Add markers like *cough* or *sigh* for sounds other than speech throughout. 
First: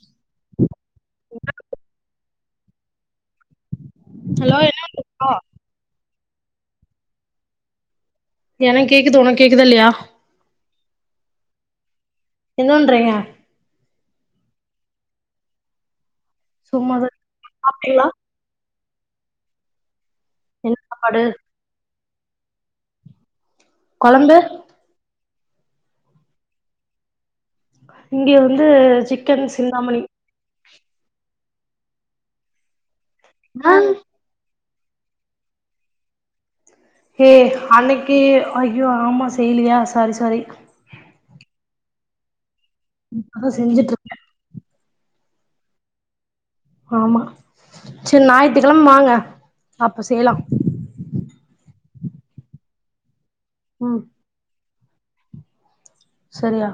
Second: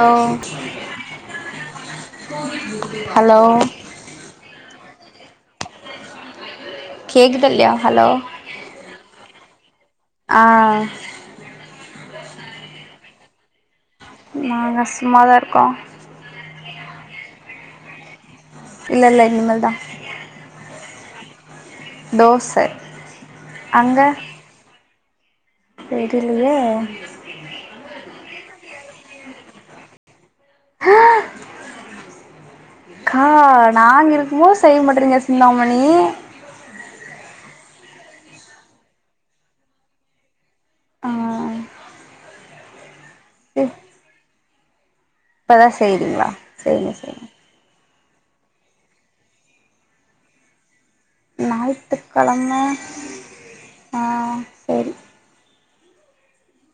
Hello hello hello என்ன பண்றீங்கோ கேக்குதா இல்லயா ஹலோ எனக் கேக்குது ஒனக் கேக்குதா இல்லயா ஆ என்னோன்றிங்க நாங்க சும்மா தா இர்க்கோ சும்மாதா சாப்டீங்ளா இல்ல இல்ல இனிமேல் தா என்ன சாப்பாடு தோச அங்க கொழம்பு தெரிலியே இங்கே வந்து சிக்கன் சிந்தாமணி ஆ கா ஆ நாங்க இருக்குமோது செய்ய மாட்றீங்க சிந்தாமணி ஏ அன்னிக்கி ஐயோ ஆமா செய்லியா சாரி சாரி ஆ இப்பதா செஞ்சுட்டு இருக்கே இப்பதா செய்றீங்ளா ஆமா சேர் ஞாயித்துக்கெழம வாங்க அப்ப செய்லா ஞாயித்துக்கெழம ம் அ செரி சரியா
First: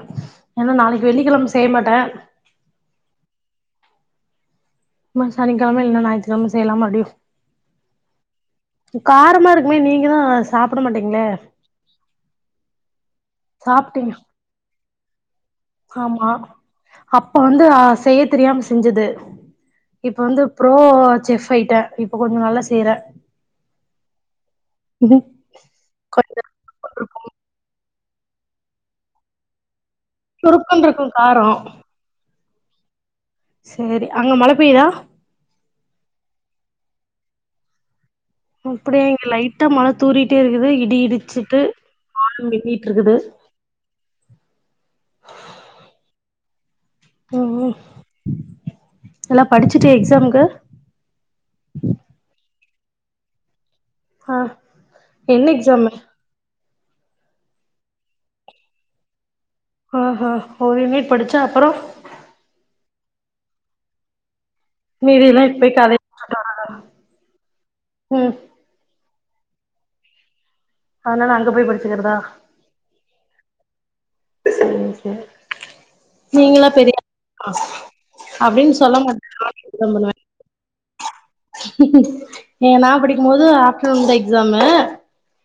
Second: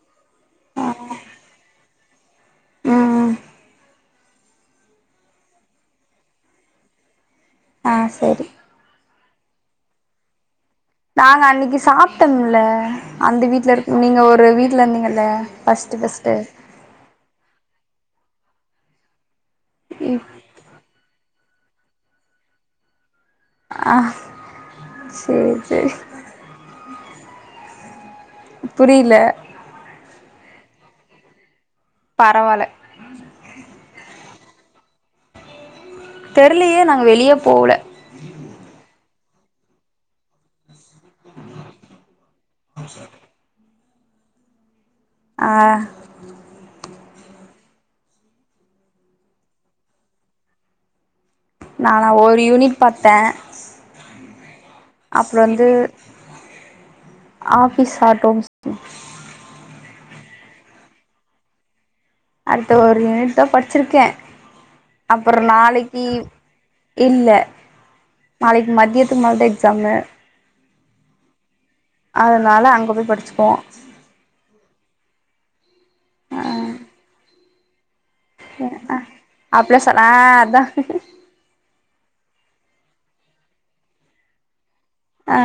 ஏனா நாளைக்கி வெள்ளிக்கெழம செய்ய மாட்டே ம் ம் இந்த சனிக்கெழம இல்ல ஞாயித்திகெழம செய்லாமாடி ஆ செரி காரமா இருக்குமே நீங்கதாஸ் சாப்ட மாட்டீங்க நாங்க அன்னிக்கி சாப்ட்டோமுல அந்த வீட்ல இருக்க சாப்ட்டீங்க நீங்க ஒரு வீட்ல இருந்தீங்கல்ல ஃபஸ்ட்டு ஆமா ஃபஸ்ட்டு அப்ப வந்து அ செய்ய தெரியாம செஞ்சது இப்ப வந்து ப்ரோ செஃப் ஆயிட்டே இப்ப கொஞ்சோ நல்லா செய்றே ஆ சேர் சேர் *inaudible* புரில சுருக்குனு இருக்கு காரோ பரவால்ல சேரி அங்க மழ பெய்தா தெரிலியே நா வெளியே போல இப்டே இங்க லைட்டா மழ தூறிட்டே இருக்குது இடி இடிச்சிட்டு வானம் மின்னிட்டு இருக்குது ஆ ம் ம் நல்லா படிச்சுட்யா எக்ஸாம்க்கு நானா ஒரு யூனிட் பாத்தே ஆ அப்றோ என்ன வந்து எக்ஸாமு ஆபீஸ் ஆட்டோம்ஸ் ஓஹோ ஒரு யுனிட் படிச்ச அப்பறோ அடுத்த ஒரு யூனிட் தா படிச்சிருக்கே அப்பற மீதியெல்லா இப்பயே கதைய நாளைக்கி இல்ல ம் நாளைக்கு மதியத் துக்கு மேல தான் எக்ஸாமு அதனால அங்க போய் ப அதனால அங்க போய் படிச்சுப்போம் சேரி சேரி நீங்களாம் பெரிய ஆ அப்டின்னு சொல்ல மாட்டேன் அப்டிலா ஆபிஸ் ரூம் சொல் முன்னாடி ஆ அதான் ஏ நான் படிக்கும் போது ஆப்டநூன் தான் எக்ஸாமு ஆ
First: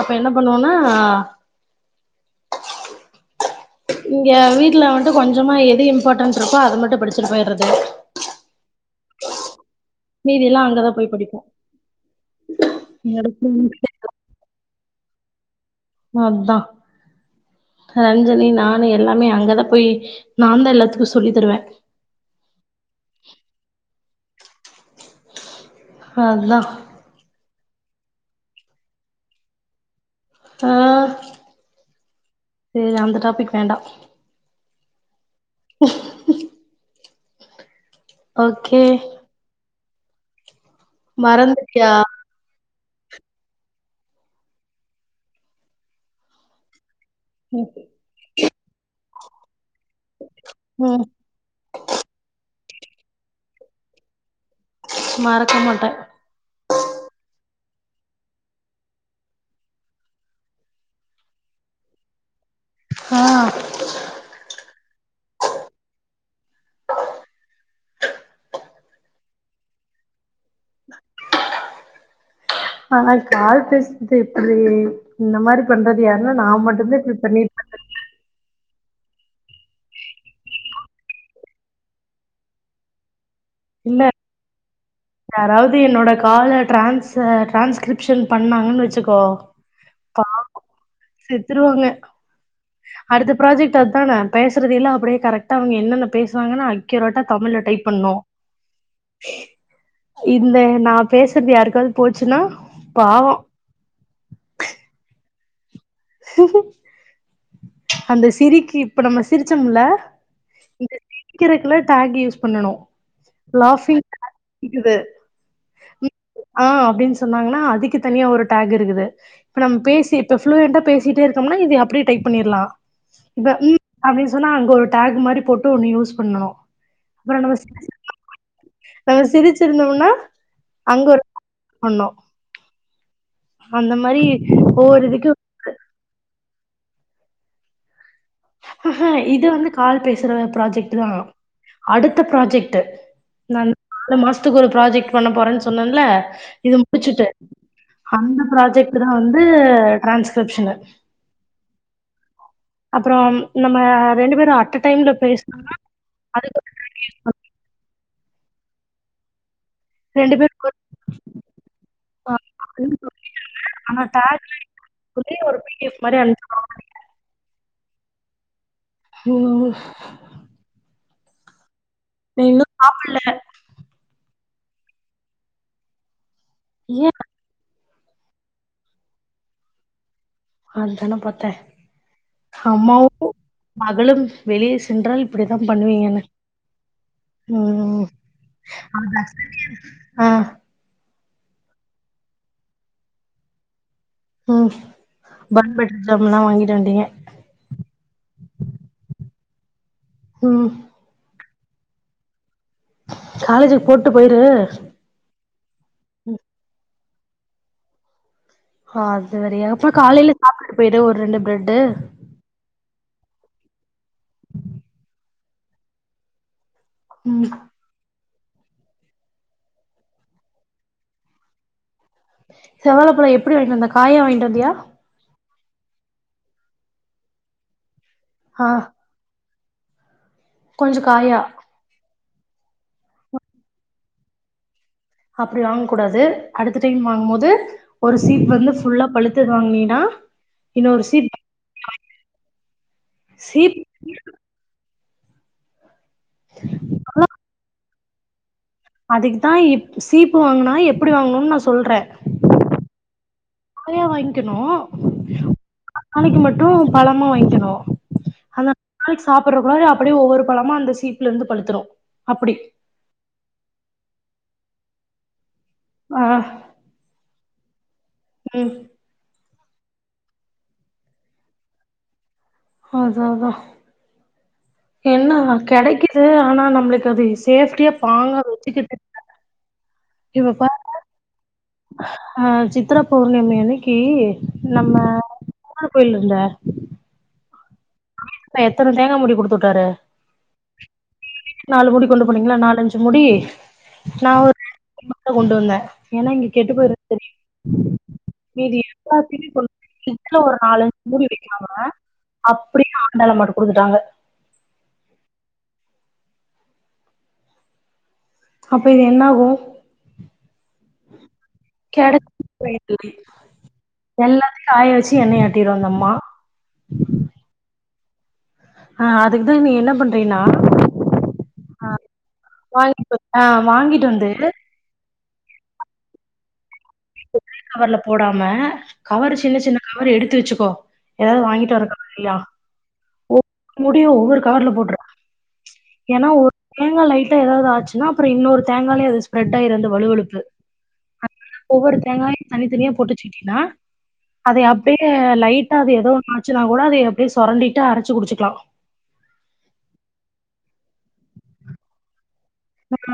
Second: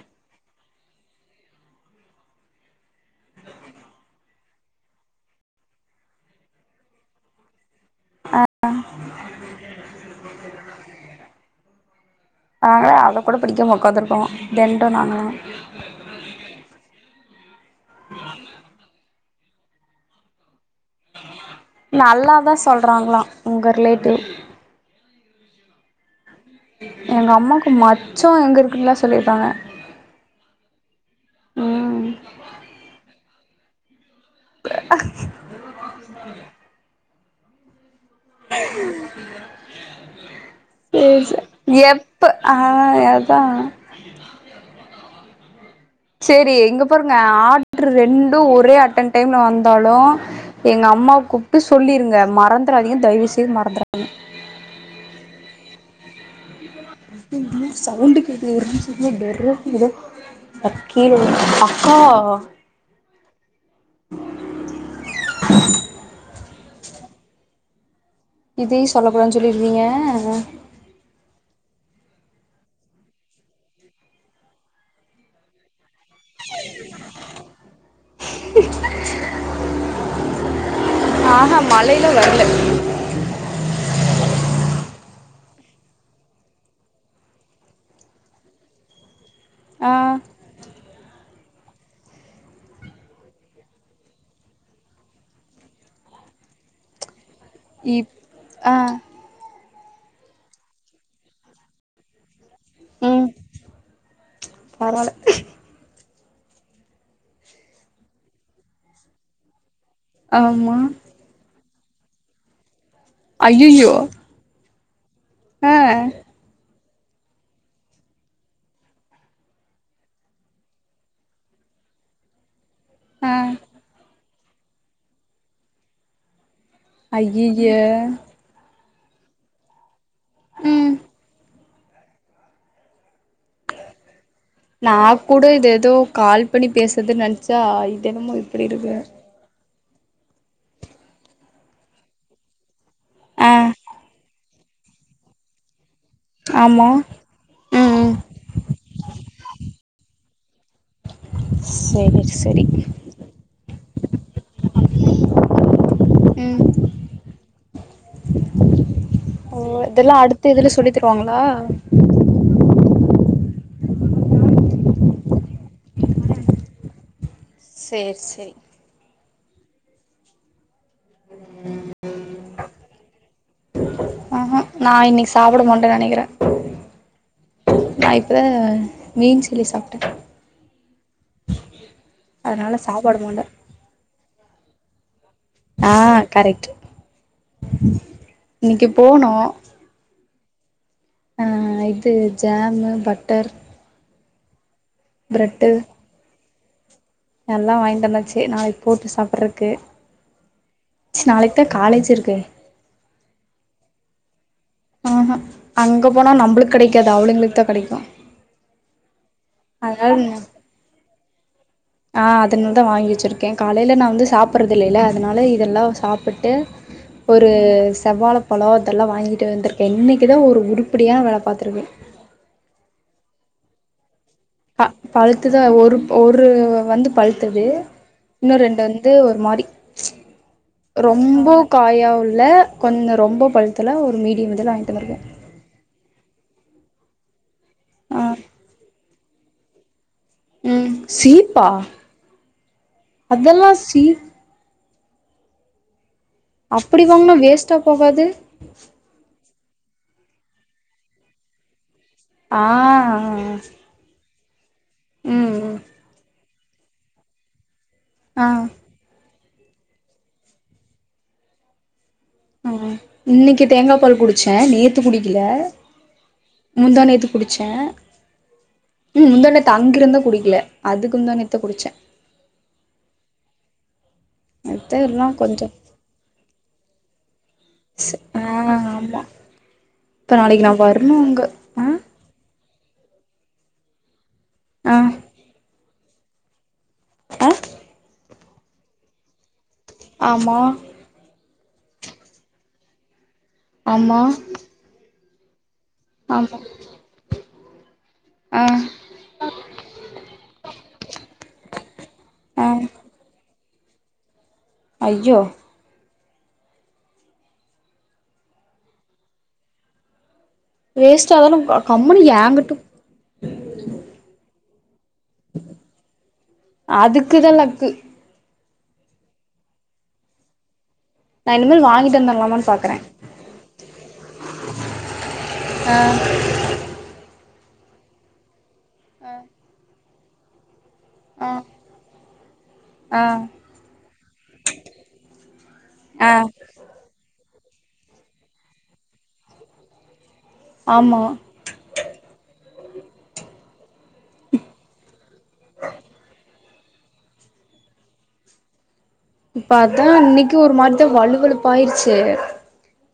அப்ப என்ன பண்ணுவோனா இங்க வீட்ல வந்து கொஞ்சமா எது இம்பார்ட்டன்ட் இருக்கோ அது மட்டும் படிச்சிட்டு போய்றது ஆ ஆ மீதியெல்லா அங்கதா போய் படிப்போ நாங்களே அத கூட படிக்காம உக்காந்துருக்கோம் தெண்ட நானு நா தா ரஞ்சனி நானு எல்லாமே அங்க தா போயி நா தா எல்லாத் சொல்லி தருவே நல்லா தா சொல்கிறாங்களா உங்க ரிலேட்டிவ் அத தா எங்க அம்மாக்கு மச்சம் எங்க இருக்குன்னுல்லா சொல்லிருக்காங்க ஆ ம் இல்ல அந்த டாபிக் வேண்டா இல்ல ஆ ம் ஓகே ம் பேச மறந்துட்டியா எப்ப ஆ அதா சேரி எங்க இங்க பாருங்க ஆடர் ரெண்டு ஒரே அட்டன் டைம்ல வந்தாலு எங்க ம் அம்மாக்கு சொல்லிருங்க மறந்துரதிங்க தயவு செய்து மறந்துரதிங்க மறக்க மாட்டே இங்க எங்கே சவுண்டு கேட்டது ஒரு நிமிஷ இரு கீழ விழுந்து அக்கா ஆ இதயு சொல்ல கூடதுன்னு சொல்லிருவீங்க ஆனா கால் பேசறது இப்படி இந்த மாறி பண்றது யாருன்னா நா மட்டு தா இப்புடி பண்ணி ஆ ஹா மழையில வரல இல்ல யாராவது என்னோட கால்ல டிரான்ஸ் டிரான்ஸ்கிரிப்ஷன் பண்ணாங்கன்னு வச்சுக்கோ ஆ அவுங்க செத்துருவாங்க அடுத்த ப்ராஜெக்ட் அது தானே பேசறத இல்ல அப்படியே கரக்டா அவுங்க என்னென்ன பேசுவாங்கன்னா அக்யூரட்டா தமிழ் டைப் இப் பண்ணு ஆ இந்த நா பேசுறது யாருக்காவது போச்சுன்னா பாவே பரவால அந்த சிரிக்கு இப்ப நம்ம சிரிச்சோம்ல ஆமா சிரிக்கக்குல டேக் யூஸ் பண்ணு ஐயையோ லாசிங் இருக்குது ஆ ஆ அப்புடின்னு சொன்னாங்கன்னா அதுக்கு தனியா ஒரு டேக் இருக்குது இப்ப நம் பேசி இப்ப ஃப்ளோயட்டா பேசிட்டே இருக்கம்னா இது அப்புடியே டைப் பண்ணிறலா ஆ இப்ப ம் அப்டி சொன்னா அங்க ஒரு டேக் மாதிரி போட்டு ஒண்ணு யூஸ் பண்ணனு அப்புறே நம்ம ஐய்யய்ய நம்ம சிரிச்சிருந்தோம்னா ம் அங்க ஒரு பண்ணே அந்த மாறி நா ஒவ்வொரு இதுக்கு கூட இது ஏதோ கால் பண்ணி பேசுறதுன்னு நினைச்சா இது என்னமே இப்புடி இருக்கு ஆஹா இது வந்து கால் பேசுற ப்ராஜெக்ட்டு தா அடுத்த ப்ராஜெக்ட்டு ஆ நா நாளு மாசத்துக்கு ஒரு ப்ராஜெக்ட் பண்ண போறேன்னு சொன்னேன்ல இது ஆமா முடிச்சுட்டு ம் ம் அந்த ப்ராஜெக்ட் தா வந்து ட்ரான்ஸ்கிரிப்ஷனு சேரி சேரி அப்புறம் நம்ம ரெண்டு பேரும் அட்ட டைம்ல பேசினனா அதுக்கு ம் தனியா கேஷ் வரு ஓ இத எல்லா அடுத்து இதுல சொல்லி தருவாங்களா இப்ப அவுங்களே ஆனா டேக் எப்புடி யுஸ் சொல்லி ஒரு பிரிவியஸ் மாறி சேர் சே உஹ ம் நீ இன்னு சாப்பல்ல ஆஹா நா இன்னைக் சாப்பட மாட்ட நனைக்கிறே ஏ நா இப்பதாமீன் சில்லி சாப்ட்டே அதுதானே பாத்தே அதனால சாப்ட அம்மாவு மாட்டே மகளு வெளியே சென்றால் இப்படித்தா ஆ பண்ணுவீங்கன்னு கரெக்ட் ம் இன்னைக்கு போனோ ஆ ஆ இது ஜாமு பட்டர் ம் பிரெட்டு பன் பட்டர் ஜாமுன்ல்லா வாங்கிட்டு வண்டீங்க எல்லா வாங்டந்தாச்சு நாளைக் போட்டு சாப்பற்றக்கு ம் ச நாளைக் தா காலேஜ் இருக்கே காலேஜுக்கு போட்டு போயிரு ஆஹ அங்க போனா நம்பளுக் கடைக்காது அவுளுங்களுக்கு தா கடைக்கு அது வேறையா அப்ப காலையில சாப்ட்டுட்டு போயிரு ஒரு ரெண்டு பிரெட்டு் ஆ அதனால தா வாங்கி வச்சுருக்கே காலையில் நா வந்து சாப்பற்றது இல்லைல்ல அதனால இதெல்லா சாப்புட்டு ம். ஒரு செவ்வால பலோ அத்தெல்லா வாங்கிட்டு வந்தருக்க இன்னைக்கு தா ஒரு உருப்புடியா வேல பாத்துருக்கே செவாப்பழ எப்படி வாங்கிட்டு வந்த காயா வாங்கிட்டு வந்தியா அ பழ்த்ததா ஒரு ஒரு வந்து பழ்த்துது இன்னு ஆ. ரெண்டு வந் து ஒரு மாரி கொஞ்சோ காயா ரொம்போ காயாவு இல்ல உள்ள கொஞ்ச ரொம்ப பழுத்தில்ல ஒரு மீடியம் இதில வாங்கிட்டு வந்துருக்கே அப்படி வாங் கூடாது அடுத்த டைம் வாங்கும்போது ஒரு ஆ சீப் வந்து ஃபுல்லா பழுத்து வாங்னீன்னா ம் இன்னொரு சிப் சீப்பா அதெல்லா சிப் சீப் அப்படி வாங்னா வேஸ்ட்டா போகாது அதுக்குதா எப் சீப்பு வாங்குனா எப்படி வாங்கணுன் நா சொல்றே ஆ நறையா வாங்க்கணு ம் நாளைக்கு மட்டு பழமா வாங்க்கணு ஆ அந்த நாளைக் சாப்புற்றக்குள்ளார அப்படியே ஒவ்வொரு பழமா அந்த சீப்புல இருந்து பழுத்துரு அப்படி இன்னைக்கு தேங்கா பால் குடிச்சே நேத்து குடிக்கல ஆ முந்தா நேத்து குடிச்சே ம் ம் முந்தாநேத்து அங்கிருந்த குடிக்கல அதுக்கு முந்தாநேத்து குடிச்சே அதா அதா மத்த எல்லா என்ன கொஞ்சோ கெடைக்குது ஆனா நம்ளுக்கு அது சேஃப்ட்டியா ஸ் பாங்கா ஆ வச்சுக்க ஆமா இப்ப நாளைக்கு நா வரணு அங்க ஆ அ சித்தரா பௌர்ணமி அன்னைக்கி ஆ நம்ம *inaudible* கோயில்ல இருந்த ஆ எத்தன தேங்கா மூடி குடுத்துட்டாரு ஆமா நாலு மூடி கொண்டு போனீங்களா நாலஞ்சு மூடி ஆமா நா *inaudible* கொண்டு வந்தே ஏன்னா இங்க ஆமா கெட்டு போயிருது ஆ மீதி ராத்திரி கொண் ஒரு நாலஞ் மூடி வைக்கலாங்க அப் ஆ அப்படியே ஆண்டாளம்மாட்ட குடுத்துட்டாங்க ஐய்யோ அப்ப இது என்ன ஆகு வேஸ்ட்டாதான ஆ கம்முனு யேங்கட்ட எல்லாத்தயு காய வச்சு எண்ணை ஆட்டிரு அந்தம்மா அதுக்குதா லக்கு ஆ அதுக்குதா நீ என்ன பண்றயினா நா இனிமேல் வாங்கிட்டு வந்தர்லாமான்னு பாக்கறே ஆ வாங்கிட்டு வந்து ஆ ஒரே கவர்ல போடாம கவரு சின்ன சின்ன கவரு எடுத்து வச்சுக்கோ எதாவது ஆ வாங்கிட்டு வர்ற கவரு இல்லையா ஆ ஒவ்வொரு மூடியு ஒவ்வொரு கவர்ல போட்ரு ஏன்னா ஆ ஒரு தேங்கா லைட்டா எதாவது ஆச்சுன்னா அப்புற இன்னொரு தேங்காயிலயு அது ஸ்ப்ரெட் ஆயிரு அந்த வழுவழுப்பு ஆமா ஒவ்வொரு தேங்காயு தனித்தனியா போட்டு வச்சுக்கிட்டீன்னா அதய அப்டியே லைட்டா அது எதோ ஒன்னு ஆச்சு ன்னா கூட அத எப்டியோ சொரண்டிட்டு அரைச்சு குடிச்சுக்கலா இப்ப அதா இன்னைக்கு ஒரு மாரிதா வழுவழுப்பு ஆயிருச்சு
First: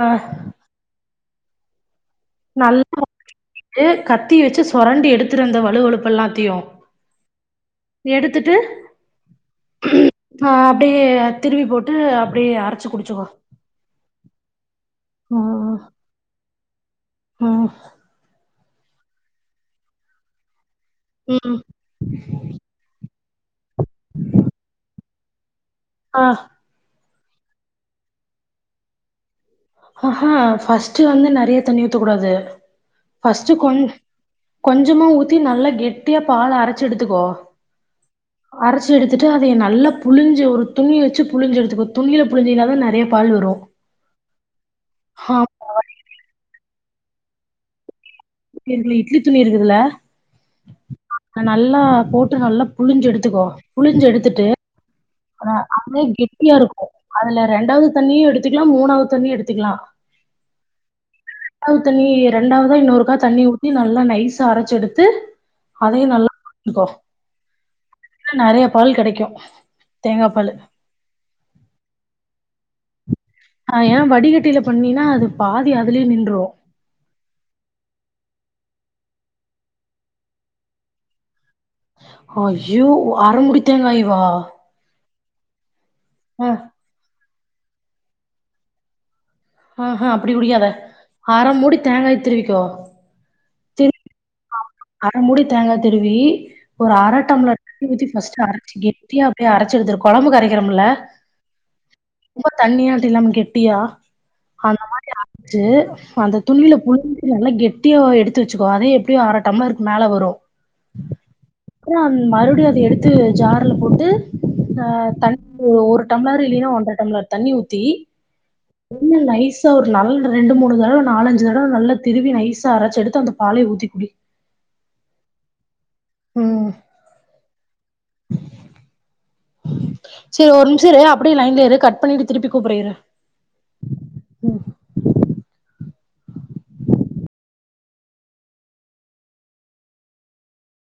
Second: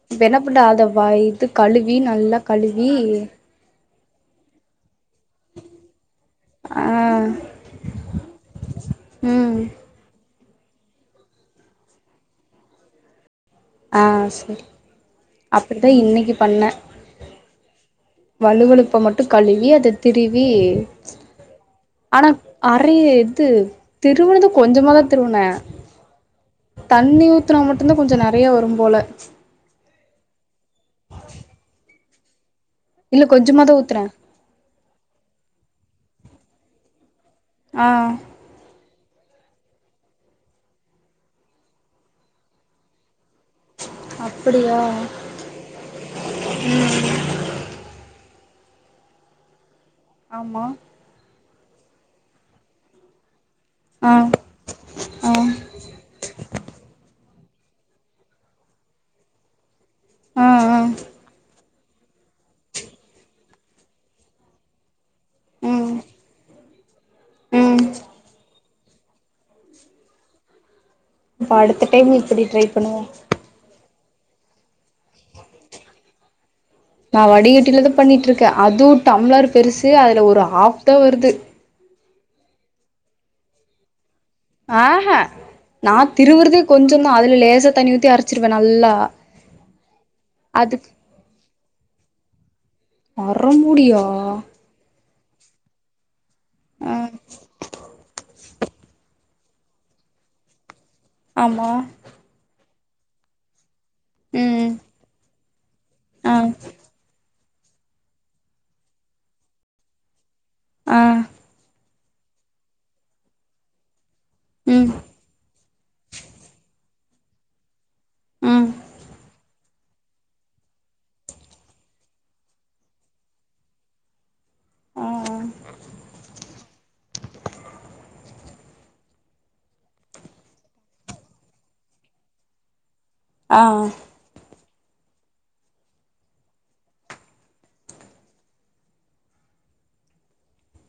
ஆ இப்ப என்ன பண்ட்ட அத வ இது கழுவி நல்லா கழுவி நல்லா கழுவிட்டு கத்திய வச்சு சொரண்டி எடுத்துரு அந்த வழுவழுப்பெல்லா த்தையு ஆ எடுத்துட்டு ம் ஆ அப்டியே திருவி போட்டு அப்டியே அரைச்சு குடிச்சுக்கோ ஆ சேரி ம் அப்பிடிதா இன்னைக்கி பண்ணே ம் வழுவழுப்ப மட்டு கழுவி அத திருவி ம் ஆனா அரைய இது திருவினது கொஞ்சமாதா திருவுனே ஆ தண்ணி ஊத்துனா மட்டும்தான் கொஞ்ச நெறைய வரும் போல ஹஹ்ஹா ஃபஸ்ட்டு வந்து நெறைய தண்ணி ஊத்தக் கூடாது இல்ல ஃபஸ்ட்டு கொஞ்சமாதா கொஞ் ஊத்துனே கொஞ்சமா ஊத்தி நல்லா கெட்டியா பால அரைச்சு எடுத்துக்கோ ஆ அரச்சு எடுத்துட்டு அதைய நல்லா புழிஞ்சு ஒரு துணிய வச்சு புழிஞ்சு எடுத்துக்கோ துணியில புழிஞ்சயினாதா நெறைய பால் வரு அப்பிடியா ம் ம் வீட்ல இட்லி துணி இருக்குதல்ல ஆமா அத நல்லா போட்டு நல்லா புழிஞ்சு எடுத்துக்கோ புழிஞ்சு ஆ எடுத்துட்டு ஆ அதுவே கெட்டியா இருக்கு அதுல ரெண்டாவது தண்ணியு எடுத்துக்கலா மூணாவது தண்ணியு எடுத்துக்கலா ஆ ஆ *unintelligible* ஆவது தண்ணி ரெண்டாவதா இன்னொருக்கா தண்ணி ஊத்தி நல்லா நைஸா அரச்சு எடுத்து ம் அதையு நல்லா புழிஞ்சுக்கோ ம் *inaudible* நெறைய பால் கெடைக்கு தேங்காப் பாலு அப்ப அடுத்த டைம் இப்பிடி ட்ரை பண்ணுவோ ஆ ஏன் வடிகட்டியில பண்ணின்னா அது பாதி அதுலயே நின்று நா வடிகட்டிலதா பண்ணிட்ருக்கே அதுவு டம்ளர் பெருசு அதுல ஒரு ஹாஃப்தா வருது ஐயோ அர மூடி தேங்காயவா ஆ ஹ நா அ, திருவுறதே கொஞ்சந்தா அதுல லேசா தண்ணி ஊத்தி அரச்சிருவே நல்லா ஆ ஹா அப்டி குடிக்காத அதுக்கு அர மூடி தேங்காய திருவிக்கோ அர திரு மூடியா அர மூடி தேங்கா திருவி ஒரு ஆ அர டம்ளர் தண்ணி ஊத்தி ஃபஸ்ட் அரச்சு கெட்டியா அப்டியே அரைச்செடுத்துரு கொழம்புக் அரைக்கறமல ஆமா ரொம்ப தண்ணியாட்ட இல்லாம கெட்டியா ம் அந்த மாரி அரச்சு ஆ அந்த துணியில புழிஞ்சு நல்லா கெட்டியா எடுத்து வெச்சுக்கோ அத எப்டியோ அர டம்ளருக் மேல வரு ஆ அப்றோ மறுவடியு அத எடுத்து ஜார்ல போட்டு ஆ ம் தண் ஒரு டம்ளர் இல்லின்னா ஒன்ற டம்ளர் தண்ணி ஊத்தி ம் கொஞ்ச நைசா ஒரு நல்ல ரெண்டு மூணு தடவ நாலஞ்சு தடவ நல்லா திருவி நைசா அரச்சு எடுத்து அந்த பாலயு ஊத்தி குடி ஆ ம் செர் ஒரு நிமிஷ இரு அப்டியே லைன்லயே இரு கட் பண்ணிட்டு திருப்பி கூப்பறே இரு ஆ